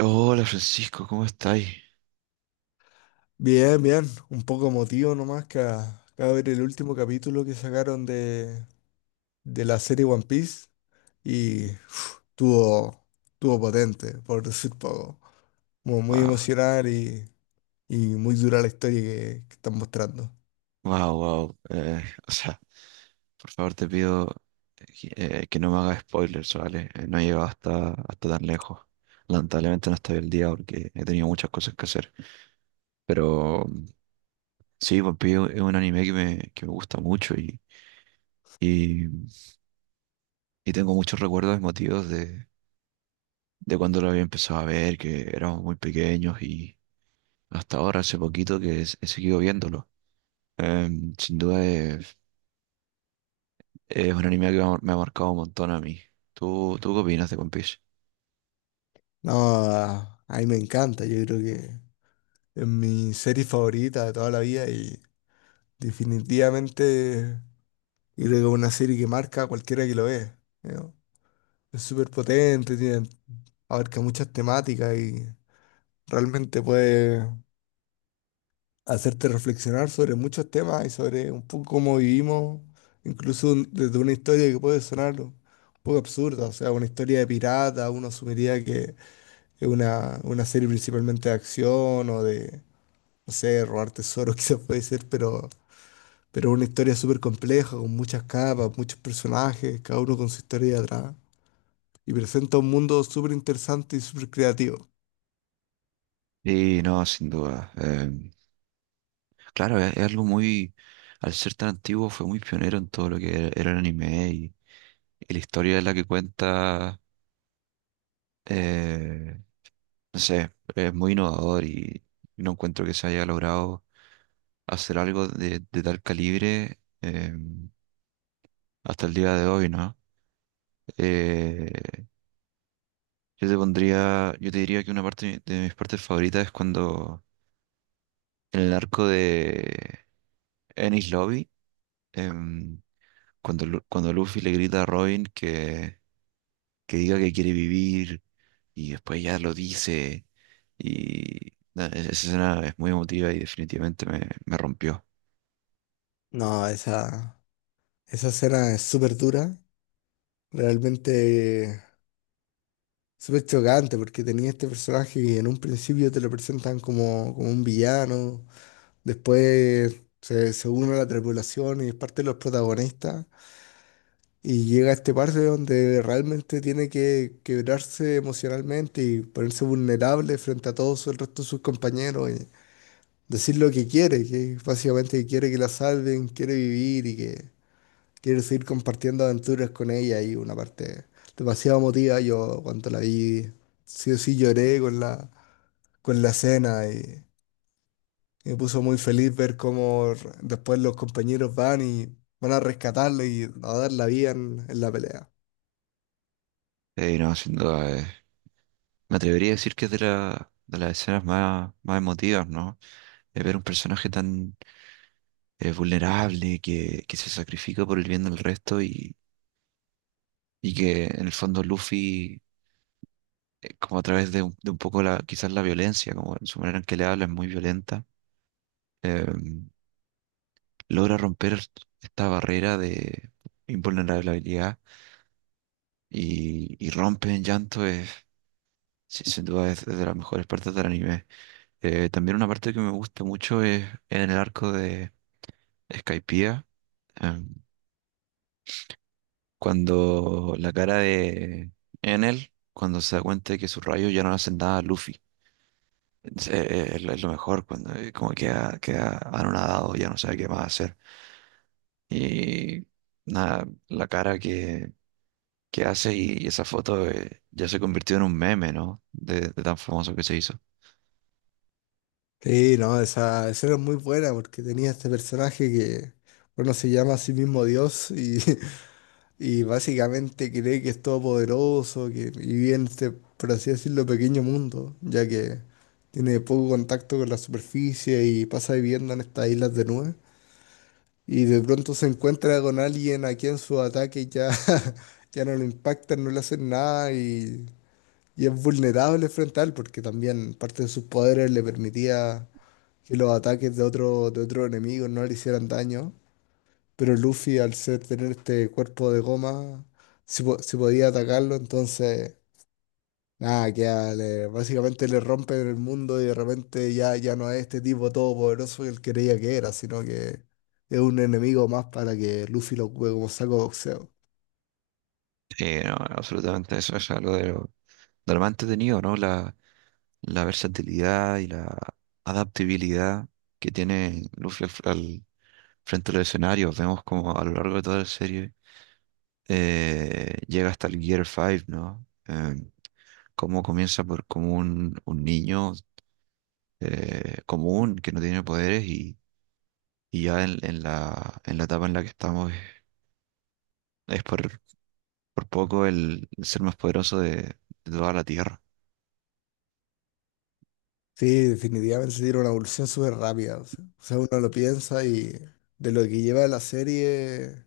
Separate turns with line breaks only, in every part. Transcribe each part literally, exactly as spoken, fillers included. Hola Francisco, ¿cómo estáis?
Bien, bien. Un poco emotivo nomás que a- acabo de ver el último capítulo que sacaron de, de la serie One Piece y uf, tuvo, tuvo potente, por decir poco. Como muy
Wow,
emocional y, y muy dura la historia que, que están mostrando.
wow, wow. Eh, o sea, por favor te pido eh, que no me hagas spoilers, ¿vale? Eh, no he llegado hasta, hasta tan lejos. Lamentablemente no estoy el día porque he tenido muchas cosas que hacer. Pero mm, sí, One Piece es un anime que me, que me gusta mucho y, y, y tengo muchos recuerdos emotivos de, de cuando lo había empezado a ver, que éramos muy pequeños y hasta ahora, hace poquito, que he, he seguido viéndolo. Em, sin duda es un anime que me ha marcado un montón a mí. ¿Tú, tú qué opinas de One Piece?
No, a a mí me encanta. Yo creo que es mi serie favorita de toda la vida y definitivamente creo que es una serie que marca a cualquiera que lo ve. ¿No? Es súper potente, tiene, abarca muchas temáticas y realmente puede hacerte reflexionar sobre muchos temas y sobre un poco cómo vivimos, incluso un- desde una historia que puede sonar un poco absurda, o sea, una historia de pirata, uno asumiría que es una, una serie principalmente de acción o de, no sé, robar tesoros quizás puede ser, pero, pero es una historia súper compleja, con muchas capas, muchos personajes, cada uno con su historia de atrás, y presenta un mundo súper interesante y súper creativo.
Sí, no, sin duda. Em, claro, es, es algo muy, al ser tan antiguo, fue muy pionero en todo lo que era, era el anime y, y la historia es la que cuenta, eh, no sé, es muy innovador y no encuentro que se haya logrado hacer algo de, de tal calibre em, hasta el día de hoy, ¿no? Eh, yo te pondría, yo te diría que una parte de mi- de mis partes favoritas es cuando en el arco de Enies Lobby, em, cuando, Lu- cuando Luffy le grita a Robin que, que diga que quiere vivir y después ya lo dice. Y nada, es- esa escena es muy emotiva y definitivamente me, me rompió.
No, esa, esa escena es súper dura, realmente súper chocante, porque tenía este personaje que en un principio te lo presentan como, como un villano, después se, se une a la tripulación y es parte de los protagonistas, y llega a este parte donde realmente tiene que quebrarse emocionalmente y ponerse vulnerable frente a todos el resto de sus compañeros y decir lo que quiere, que básicamente quiere que la salven, quiere vivir y que... Quiero seguir compartiendo aventuras con ella y una parte demasiado emotiva. Yo cuando la vi, sí o sí lloré con la, con la escena y, y me puso muy feliz ver cómo r- después los compañeros van y van a rescatarlo y a dar la vida en, en la pelea.
Eh, no, sin duda, eh, me atrevería a decir que es de la, de las escenas más, más emotivas, ¿no? Eh, ver un personaje tan eh, vulnerable que, que se sacrifica por el bien del resto y, y que en el fondo Luffy eh, como a través de un, de un poco la, quizás la violencia, como en su manera en que le habla es muy violenta, eh, logra romper esta barrera de invulnerabilidad y, y rompe en llanto, es, sí, sin duda es de las mejores partes del anime. Eh, también una parte que me gusta mucho es en el arco de Skypiea, eh, cuando la cara de Enel, cuando se da cuenta de que sus rayos ya no le hacen nada a Luffy. Sí, eh, es, lo es lo mejor cuando eh, como queda, queda anonadado, ya no sabe qué más hacer. Y nada, la cara que, que hace y, y esa foto eh, ya se convirtió en un meme, ¿no? De, de tan famoso que se hizo.
Sí, no, esa escena es muy buena porque tenía este personaje que, bueno, se llama a sí mismo Dios y y básicamente cree que es todopoderoso, que y vive en este, por así decirlo, pequeño mundo, ya que tiene poco contacto con la superficie y pasa viviendo en estas islas de nubes. Y de pronto se encuentra con alguien a quien su ataque ya, ya no lo impacta, no le hacen nada y, y es vulnerable frente a él, porque también parte de sus poderes le permitía que los ataques de otro, de otro enemigo no le hicieran daño. Pero Luffy, al ser tener este cuerpo de goma, si, po- si podía atacarlo, entonces, nada, que básicamente le rompen el mundo y de repente ya, ya no es este tipo todopoderoso que él creía que era, sino que es un enemigo más para que Luffy lo ocupe como saco de boxeo.
Sí, no, absolutamente eso es algo de lo, de lo más entretenido, ¿no? La, la versatilidad y la adaptabilidad que tiene Luffy al, fr- al frente del escenario. Vemos como a lo largo de toda la serie eh, llega hasta el Gear cinco, ¿no? Em, cómo comienza por como un, un niño eh, común que no tiene poderes y, y ya en, en la, en la etapa en la que estamos es, es por, por poco el, el ser más poderoso de, de toda la Tierra.
Sí, definitivamente tiene una evolución súper rápida. O sea, o sea, uno lo piensa y de lo que lleva la serie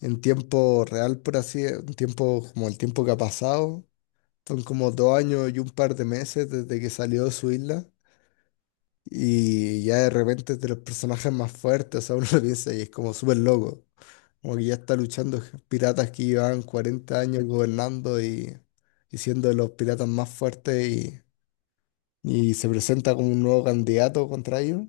en tiempo real, por así, en tiempo como el tiempo que ha pasado. Son como dos años y un par de meses desde que salió de su isla. Y ya de repente es de los personajes más fuertes. O sea, uno lo piensa y es como súper loco. Como que ya está luchando piratas que llevan cuarenta años gobernando y, y siendo de los piratas más fuertes. Y, y se presenta como un nuevo candidato contra ellos.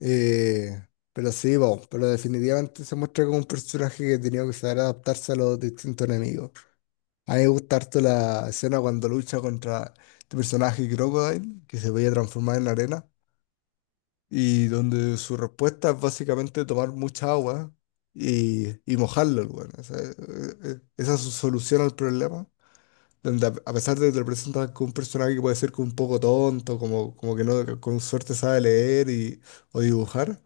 Eh, pero sí, bueno, pero definitivamente se muestra como un personaje que tenía que saber adaptarse a los distintos enemigos. A mí me gusta harto la escena cuando lucha contra este personaje Crocodile, que se veía transformar en arena, y donde su respuesta es básicamente tomar mucha agua y, y mojarlo, el weón. Esa, eh, eh, esa es su solución al problema, donde a, a pesar de que te lo presentan como un personaje que puede ser como un poco tonto, como, como que no, que con suerte sabe leer y, o dibujar,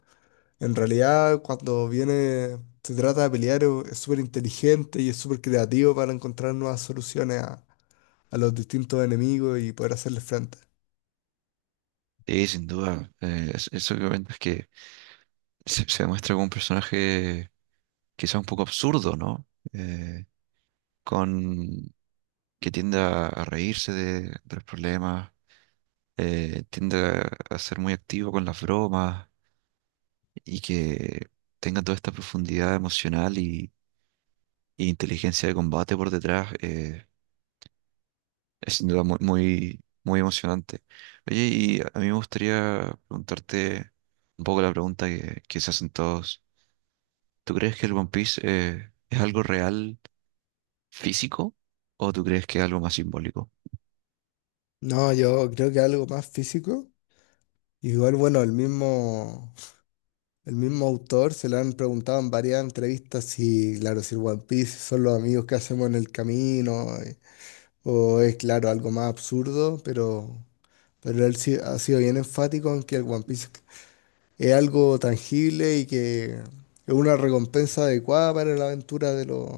en realidad cuando viene, se trata de pelear, es súper inteligente y es súper creativo para encontrar nuevas soluciones a a los distintos enemigos y poder hacerles frente.
Y sin duda, eh, es- eso que comentas que se, se demuestra como un personaje quizá un poco absurdo, ¿no? Eh, con que tiende a, a reírse de, de los problemas, eh, tiende a, a ser muy activo con las bromas y que tenga toda esta profundidad emocional y, y inteligencia de combate por detrás, eh, es sin duda muy, muy, muy emocionante. Oye, y a mí me gustaría preguntarte un poco la pregunta que, que se hacen todos. ¿Tú crees que el One Piece eh, es algo real físico o tú crees que es algo más simbólico?
No, yo creo que algo más físico. Igual, bueno, el mismo, el mismo autor se le han preguntado en varias entrevistas si, claro, si el One Piece son los amigos que hacemos en el camino, eh, o es, claro, algo más absurdo, pero, pero él sí ha sido bien enfático en que el One Piece es algo tangible y que es una recompensa adecuada para la aventura de los,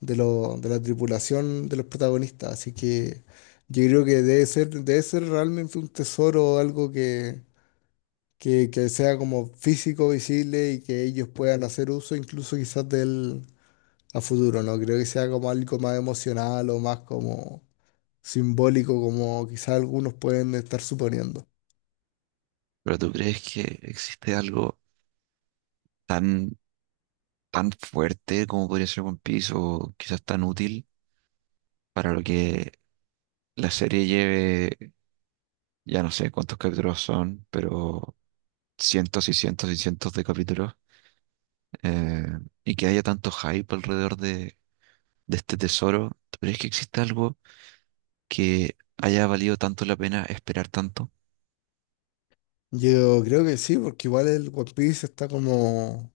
de, lo- de la tripulación de los protagonistas. Así que yo creo que debe ser, debe ser realmente un tesoro, algo que, que, que sea como físico, visible y que ellos puedan hacer uso incluso quizás del a futuro, ¿no? Creo que sea como algo más emocional o más como simbólico, como quizás algunos pueden estar suponiendo.
¿Pero tú crees que existe algo tan, tan fuerte como podría ser One Piece o quizás tan útil para lo que la serie lleve? Ya no sé cuántos capítulos son, pero cientos y cientos y cientos de capítulos. eh, y que haya tanto hype alrededor de, de este tesoro. ¿Tú crees que existe algo que haya valido tanto la pena esperar tanto?
Yo creo que sí, porque igual el One Piece está como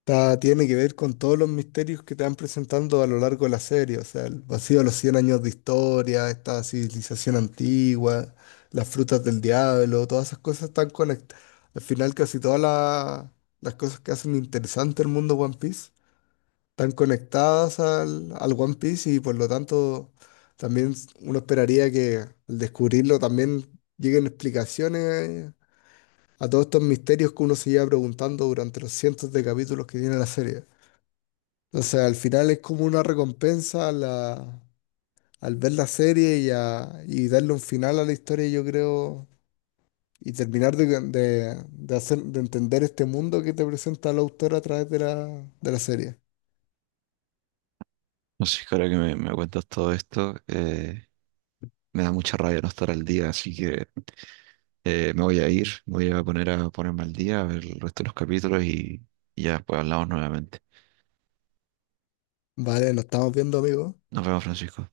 Está- tiene que ver con todos los misterios que te van presentando a lo largo de la serie, o sea, el vacío de los cien años de historia, esta civilización antigua, las frutas del diablo, todas esas cosas están conectadas. Al final casi todas la- las cosas que hacen interesante el mundo One Piece están conectadas al, al One Piece y por lo tanto también uno esperaría que al descubrirlo también lleguen explicaciones a todos estos misterios que uno se lleva preguntando durante los cientos de capítulos que tiene la serie. O sea, al final es como una recompensa a la- al ver la serie y, a- y darle un final a la historia, yo creo, y terminar de, de- de hacer, de entender este mundo que te presenta el autor a través de la, de la serie.
No sé, ahora que me, me cuentas todo esto, eh, me da mucha rabia no estar al día, así que eh, me voy a ir, me voy a poner a ponerme al día, a ver el resto de los capítulos y, y ya después hablamos nuevamente.
Vale, nos estamos viendo, amigos.
Nos vemos, Francisco.